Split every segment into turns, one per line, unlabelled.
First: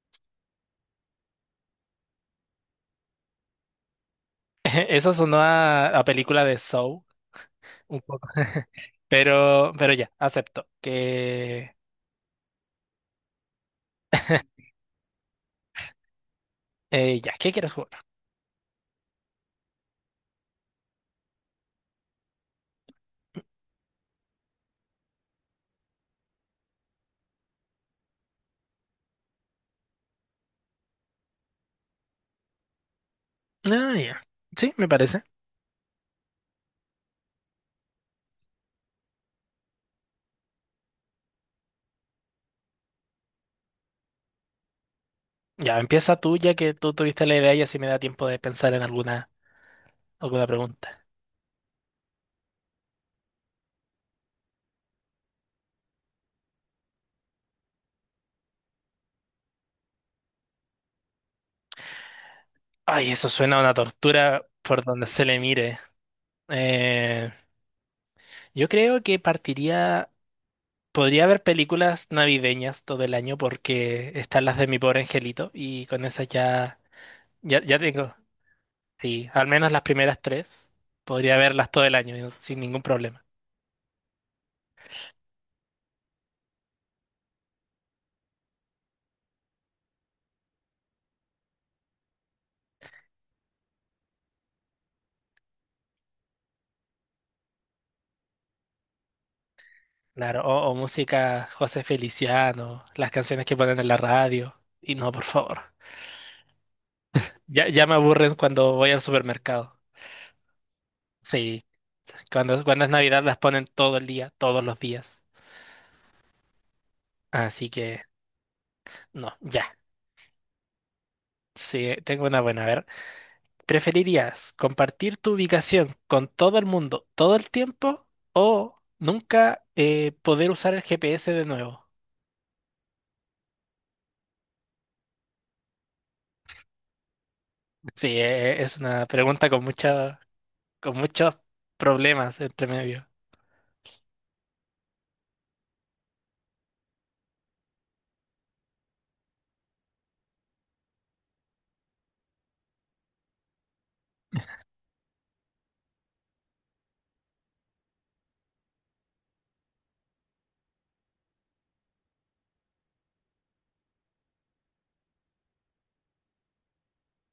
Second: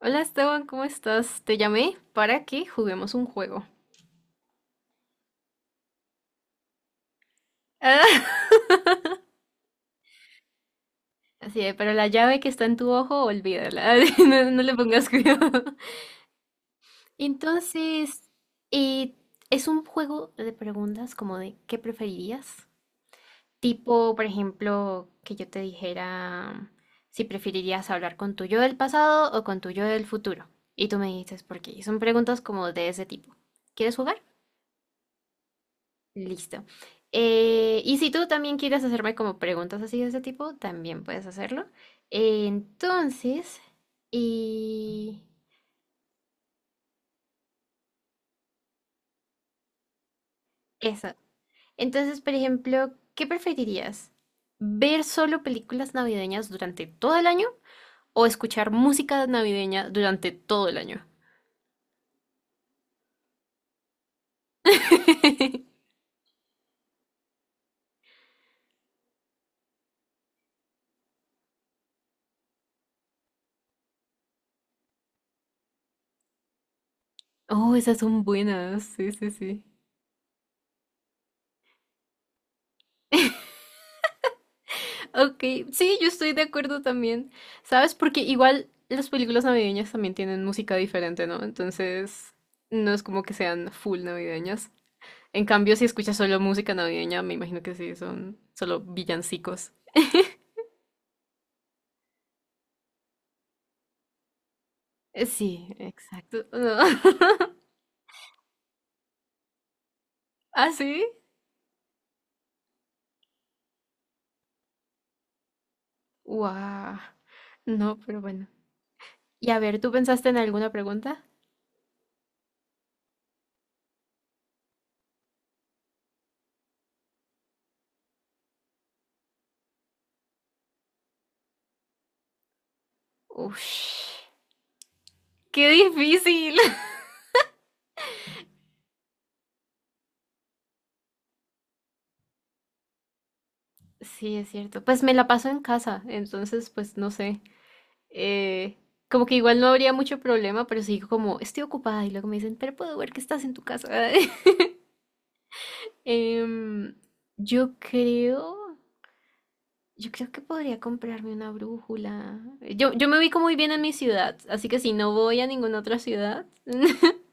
Hola Esteban, ¿cómo estás? Te llamé para que juguemos un juego.
Eso sonó a película de Saw, un
Ah,
poco. Pero ya, acepto
así
que...
es, pero la llave que está en tu ojo, olvídala, no, no le pongas cuidado.
Ya, ¿qué quieres jugar?
Entonces, eh, es un juego de preguntas como de ¿qué preferirías? Tipo, por ejemplo, que yo te dijera si preferirías hablar con tu yo del pasado o con tu yo del futuro. Y tú me dices por qué. Son preguntas como de ese tipo.
Ah,
¿Quieres jugar?
ya. Sí, me parece.
Listo. Y si tú también quieres hacerme como preguntas así de ese tipo, también puedes hacerlo. Entonces, y
Ya, empieza tú, ya que tú tuviste la idea y así me da tiempo de pensar en alguna pregunta.
eso. Entonces, por ejemplo, ¿qué preferirías? ¿Ver solo películas navideñas durante todo el año o escuchar música navideña durante todo el año?
Ay, eso suena a una tortura por donde se le mire. Eh, yo creo que partiría. Podría haber películas navideñas todo el año porque están las de Mi Pobre Angelito y con esas ya, ya,
Oh,
ya
esas
tengo.
son buenas. Sí,
Sí,
sí,
al
sí.
menos las primeras tres. Podría verlas todo el año yo, sin ningún problema.
Ok, sí, yo estoy de acuerdo también. ¿Sabes? Porque igual las películas navideñas también tienen música diferente, ¿no? Entonces, no es como que sean full navideñas. En cambio, si escuchas solo música navideña, me imagino que sí, son solo villancicos.
Claro, o música José Feliciano, las canciones que ponen en la radio. Y no, por favor.
Sí, exacto. No.
Ya, ya me aburren cuando voy al supermercado.
¿Ah, sí?
Sí, cuando es Navidad las ponen todo el día, todos los días.
Guau.
Así
No,
que,
pero bueno.
no,
Y a
ya.
ver, ¿tú pensaste en alguna pregunta?
Sí, tengo una buena. A ver, ¿preferirías compartir tu ubicación con todo el mundo todo el tiempo o nunca poder usar el GPS de nuevo?
Uf, qué difícil.
Sí, es una pregunta con muchos problemas entre medio.
Sí, es cierto. Pues me la paso en casa, entonces, pues no sé. Eh, Como que igual no habría mucho problema, pero sí digo como, estoy ocupada y luego me dicen, pero puedo ver que estás en tu casa. Em, yo creo, yo creo que podría comprarme una brújula. Yo me ubico muy bien en mi ciudad, así que si no voy a ninguna otra ciudad,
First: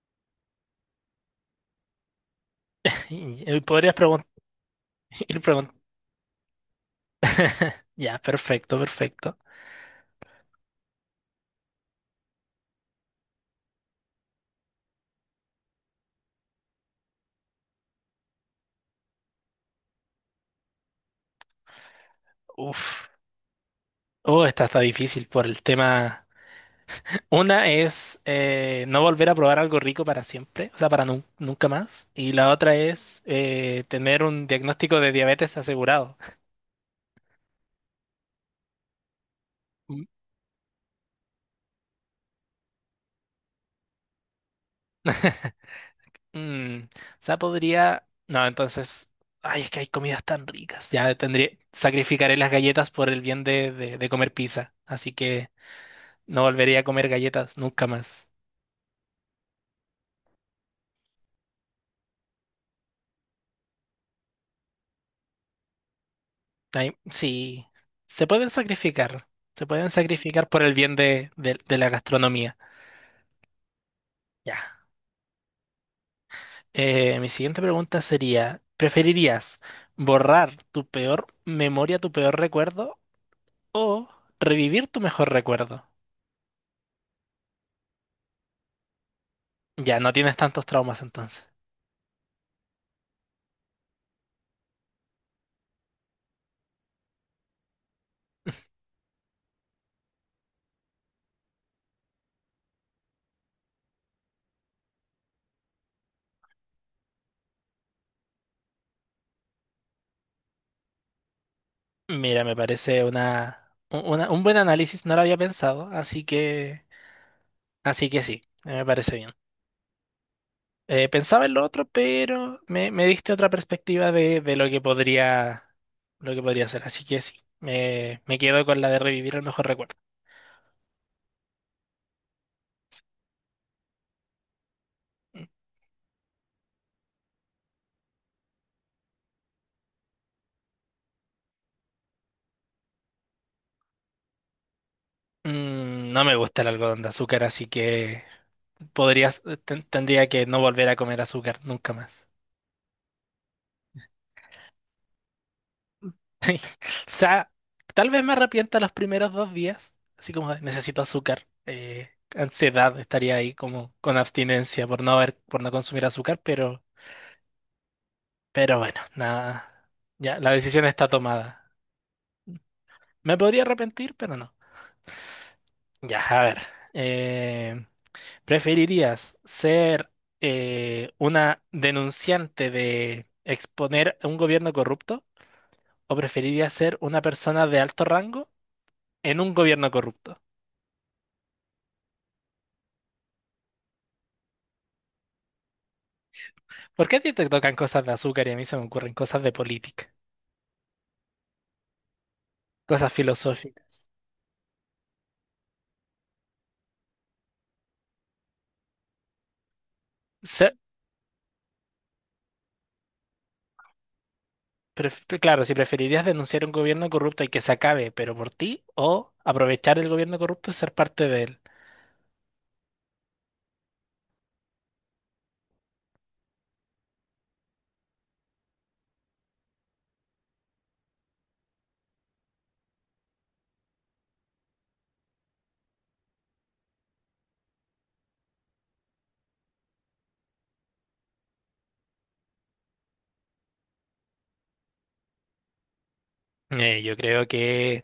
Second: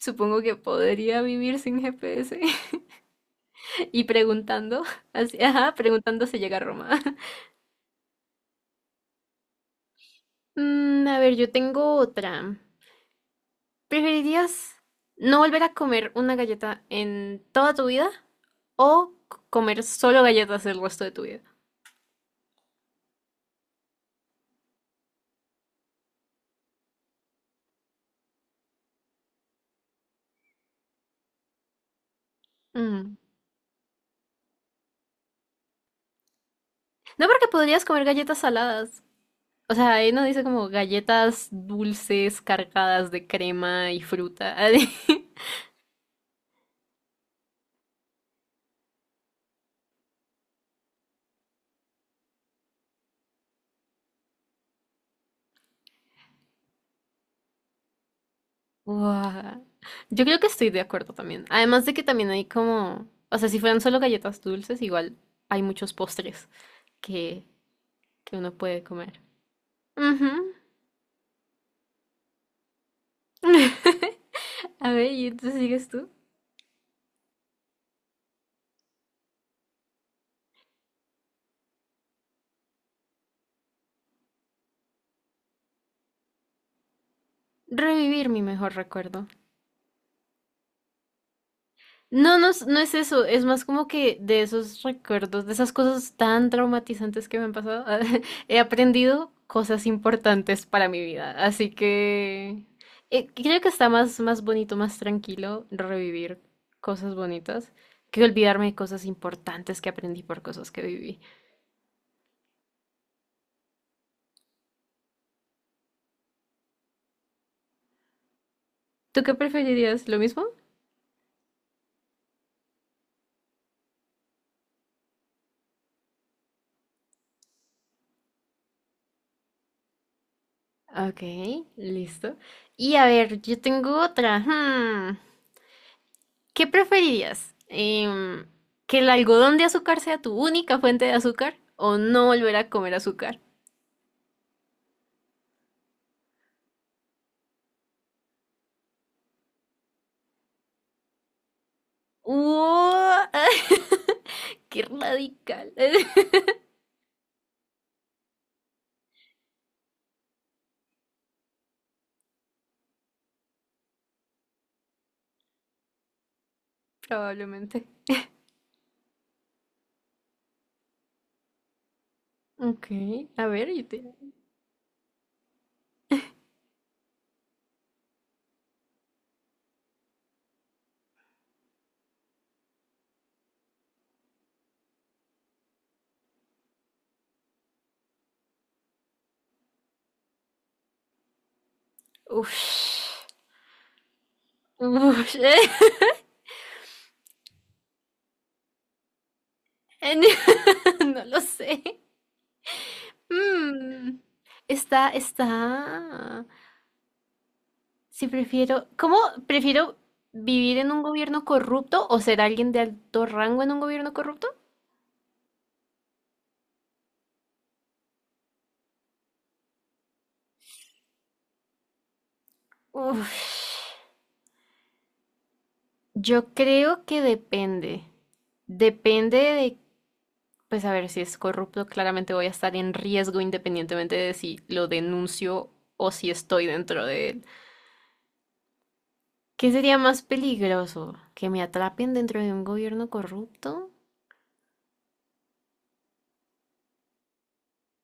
supongo que podría vivir sin GPS.
Y podrías
Y preguntando,
ir
así,
preguntando.
ajá, preguntando si llega a Roma.
Ya, perfecto, perfecto.
Mm, a ver, yo tengo otra. ¿Preferirías no volver a comer una galleta en toda tu vida o comer solo galletas el resto de tu vida?
Uf. Oh, esta está difícil por el tema. Una es no volver a probar algo rico para siempre, o sea, para nunca más. Y la otra
Mm.
es tener un diagnóstico de diabetes asegurado.
No, porque podrías comer galletas saladas. O sea,
Mm.
ahí no dice como galletas dulces cargadas de crema y fruta.
O sea, podría. No, entonces. Ay, es que hay comidas tan ricas. Ya tendría. Sacrificaré las galletas por el bien de comer pizza. Así que no volveré a comer galletas nunca más.
Guau. Yo creo que estoy de acuerdo también. Además de que también hay como, o sea, si fueran solo galletas dulces, igual hay muchos postres
Ay,
que,
sí. Se
que
pueden
uno puede comer.
sacrificar. Se pueden sacrificar
Ujú.
por el bien de la gastronomía. Ya.
A ver, ¿y entonces sigues tú?
Mi siguiente pregunta sería: ¿preferirías borrar tu peor memoria, tu peor recuerdo o revivir tu mejor recuerdo?
Revivir mi mejor recuerdo.
Ya, no tienes tantos traumas entonces.
No, no, no es eso, es más como que de esos recuerdos, de esas cosas tan traumatizantes que me han pasado, he aprendido cosas importantes para mi vida. Así que creo que está más, más bonito, más tranquilo revivir cosas bonitas que olvidarme de cosas importantes que aprendí por cosas que viví.
Mira, me parece un buen análisis, no lo había pensado, así que, sí, me parece
¿Tú
bien.
qué preferirías? ¿Lo mismo?
Pensaba en lo otro, pero me diste otra perspectiva de lo que podría ser, así que sí, me quedo con la de revivir el mejor recuerdo.
Ok, listo. Y a ver, yo tengo otra. Hmm. ¿Qué preferirías? ¿Que el algodón de azúcar sea tu única fuente de azúcar o no volver a comer azúcar?
No me gusta el algodón de azúcar, así que tendría que no volver a comer azúcar nunca más.
¡Uah! ¡Qué radical!
O sea, tal vez me arrepienta los primeros 2 días, así como de, necesito azúcar, ansiedad, estaría ahí como con abstinencia por no consumir azúcar,
Probablemente.
bueno, nada, ya la decisión está tomada.
Ok,
Me
a
podría
ver, yo te...
arrepentir, pero no. Ya, a ver, eh, ¿preferirías ser una denunciante de exponer a un gobierno corrupto o preferirías ser una persona de alto rango en un gobierno corrupto?
Ush. Ush.
¿Por qué a ti te tocan cosas de azúcar y a mí se me ocurren cosas de política,
En- No lo sé.
cosas filosóficas?
Mm, está, está. Si prefiero, ¿cómo prefiero
Se-
vivir en un gobierno corrupto o ser alguien de alto rango en un gobierno corrupto?
claro, si preferirías denunciar un gobierno corrupto y que se acabe, pero por ti, o aprovechar el gobierno corrupto y ser parte de él.
Uf, yo creo que depende. Depende de, pues a ver, si es corrupto, claramente voy a estar en riesgo independientemente de si lo denuncio o si estoy dentro de él. ¿Qué sería más peligroso? ¿Que me atrapen dentro de un gobierno corrupto?
Yo creo que,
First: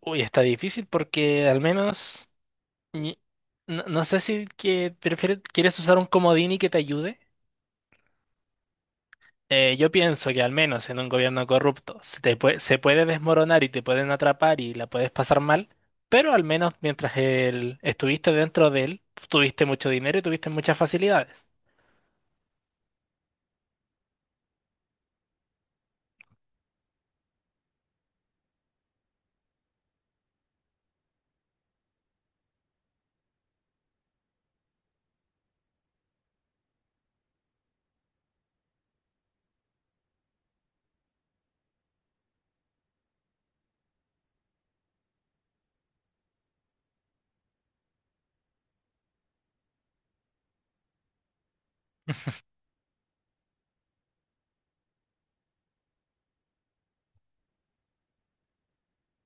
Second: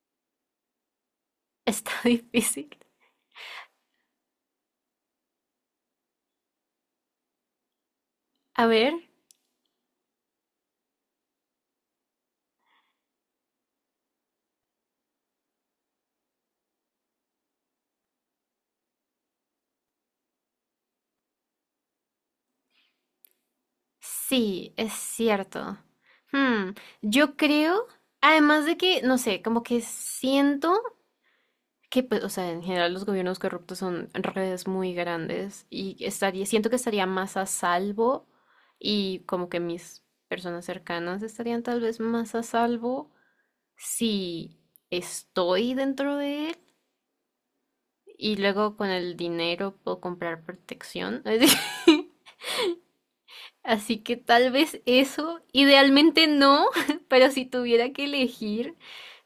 uy, está difícil porque al
Está
menos,
difícil.
ni- no, no sé si que prefieres, quieres usar un comodín y que te ayude.
A ver,
Yo pienso que al menos en un gobierno corrupto se puede desmoronar y te pueden atrapar y la puedes pasar mal, pero al menos mientras él estuviste dentro de él, tuviste mucho dinero y tuviste muchas facilidades.
sí, es cierto. Hmm, yo creo, además de que, no sé, como que siento que, pues, o sea, en general los gobiernos corruptos son redes muy grandes y estaría, siento que estaría más a salvo y como que mis personas cercanas estarían tal vez más a salvo si estoy dentro de él y luego con el dinero puedo comprar protección. Así que tal vez eso, idealmente no, pero si tuviera que elegir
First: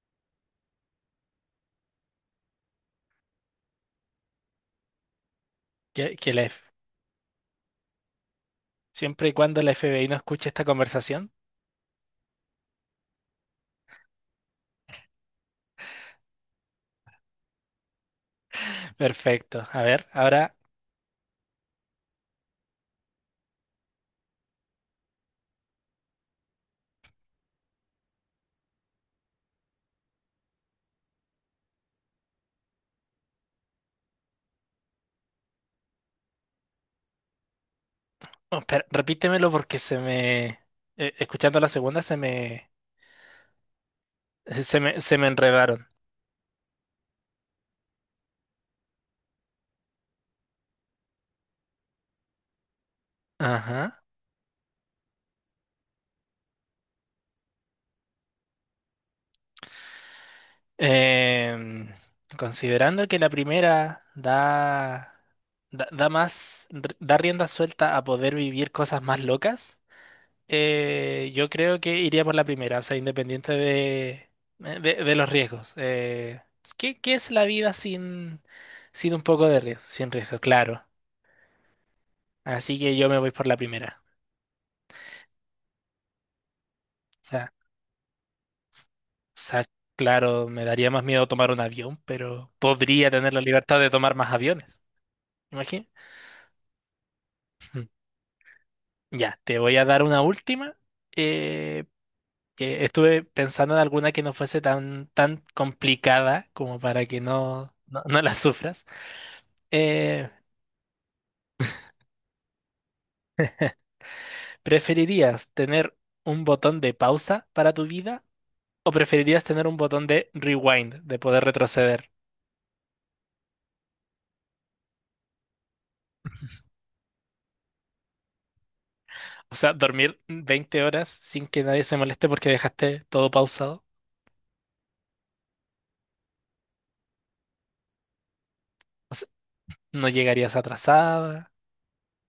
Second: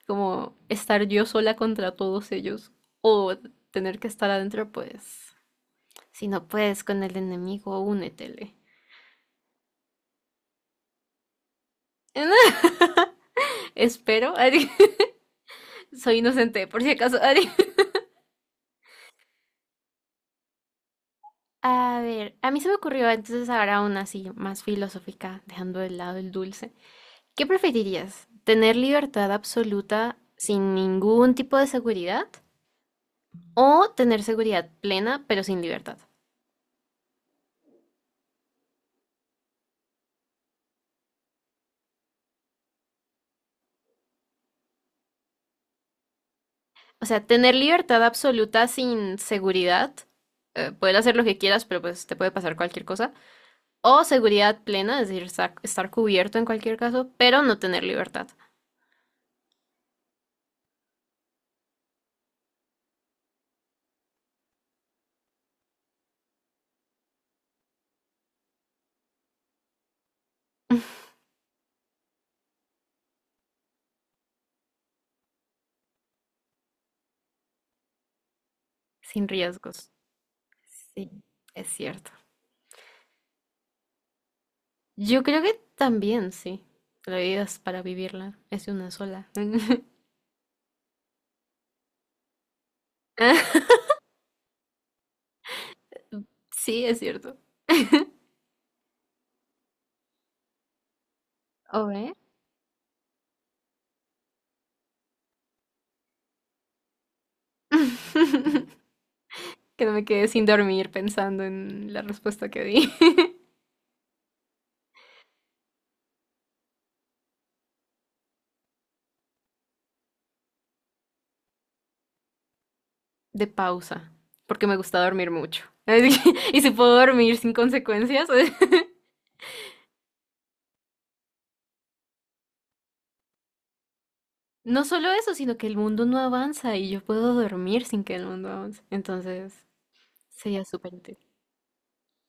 como estar yo sola contra todos ellos o tener que estar adentro, pues...
Que,
Si
que la
no
F-
puedes con el enemigo, únetele.
Siempre y cuando la FBI no escuche esta conversación.
Espero. Soy inocente, por si acaso.
Perfecto. A ver, ahora,
A ver, a mí se me ocurrió entonces ahora una así más filosófica, dejando de lado el dulce. ¿Qué preferirías? ¿Tener libertad absoluta sin ningún tipo de seguridad? ¿O tener seguridad plena pero sin libertad?
oh, espera, repítemelo porque escuchando la segunda se me enredaron.
O sea, tener libertad absoluta sin seguridad, poder hacer lo que quieras, pero pues te puede pasar cualquier cosa.
Ajá.
O seguridad plena, es decir, estar cubierto en cualquier caso, pero no tener libertad,
Em, considerando que la primera da, da más, da rienda suelta a poder vivir cosas más locas, yo creo que iría por la primera, o sea, independiente de los riesgos. ¿Qué es la vida sin un
sin
poco de riesgo?
riesgos.
Sin riesgo, claro.
Sí, es cierto.
Así que yo me voy por la primera.
Yo creo que también, sí.
O
La vida
sea,
es para vivirla, es
s- o
una sola.
sea, claro, me daría más miedo tomar un avión, pero podría tener la libertad de tomar más aviones. Imagínate.
Sí, es cierto.
Ya, te voy a dar una última.
¿O
eh,
ve?
que estuve pensando en alguna que no fuese tan complicada como para que no la sufras.
Que no me quedé
Eh,
sin dormir pensando en la respuesta que di.
¿Preferirías tener un botón de pausa para tu vida o preferirías tener un botón de rewind, de poder retroceder?
De pausa, porque me gusta dormir mucho. Así que- y si puedo dormir sin consecuencias.
O sea, dormir 20 horas sin que nadie se moleste porque dejaste todo pausado.
No solo eso, sino que el mundo no avanza y yo puedo dormir sin que el mundo avance.
O sea,
Entonces,
no llegarías
sería súper útil.
atrasada.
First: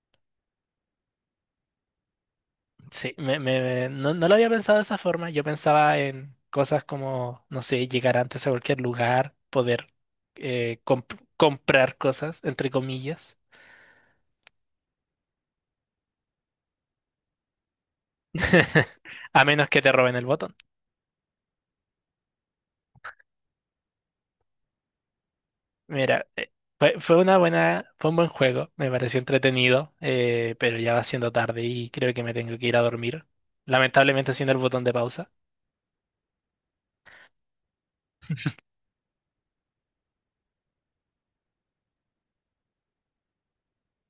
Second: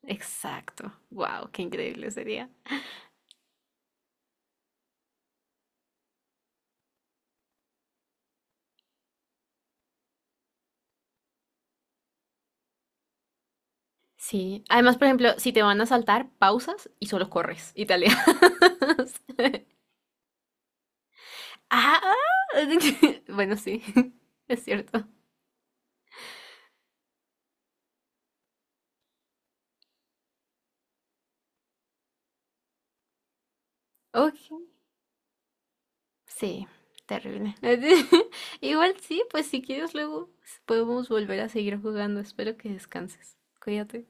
Exacto. Wow, qué increíble sería.
Sí, no lo había pensado de esa forma. Yo pensaba en cosas como, no sé, llegar antes a cualquier lugar, poder comprar cosas, entre comillas,
Sí. Además, por ejemplo, si te van a saltar, pausas y solo corres y te alejas.
a menos que te roben el botón.
Ah, ah, bueno, sí, es cierto.
Mira, fue un buen juego, me pareció entretenido, pero ya va siendo tarde y creo que me tengo que ir a dormir. Lamentablemente
Ok.
haciendo el botón de pausa.
Sí, terrible. Igual sí, pues si quieres luego podemos volver a seguir jugando. Espero que descanses. Cuídate.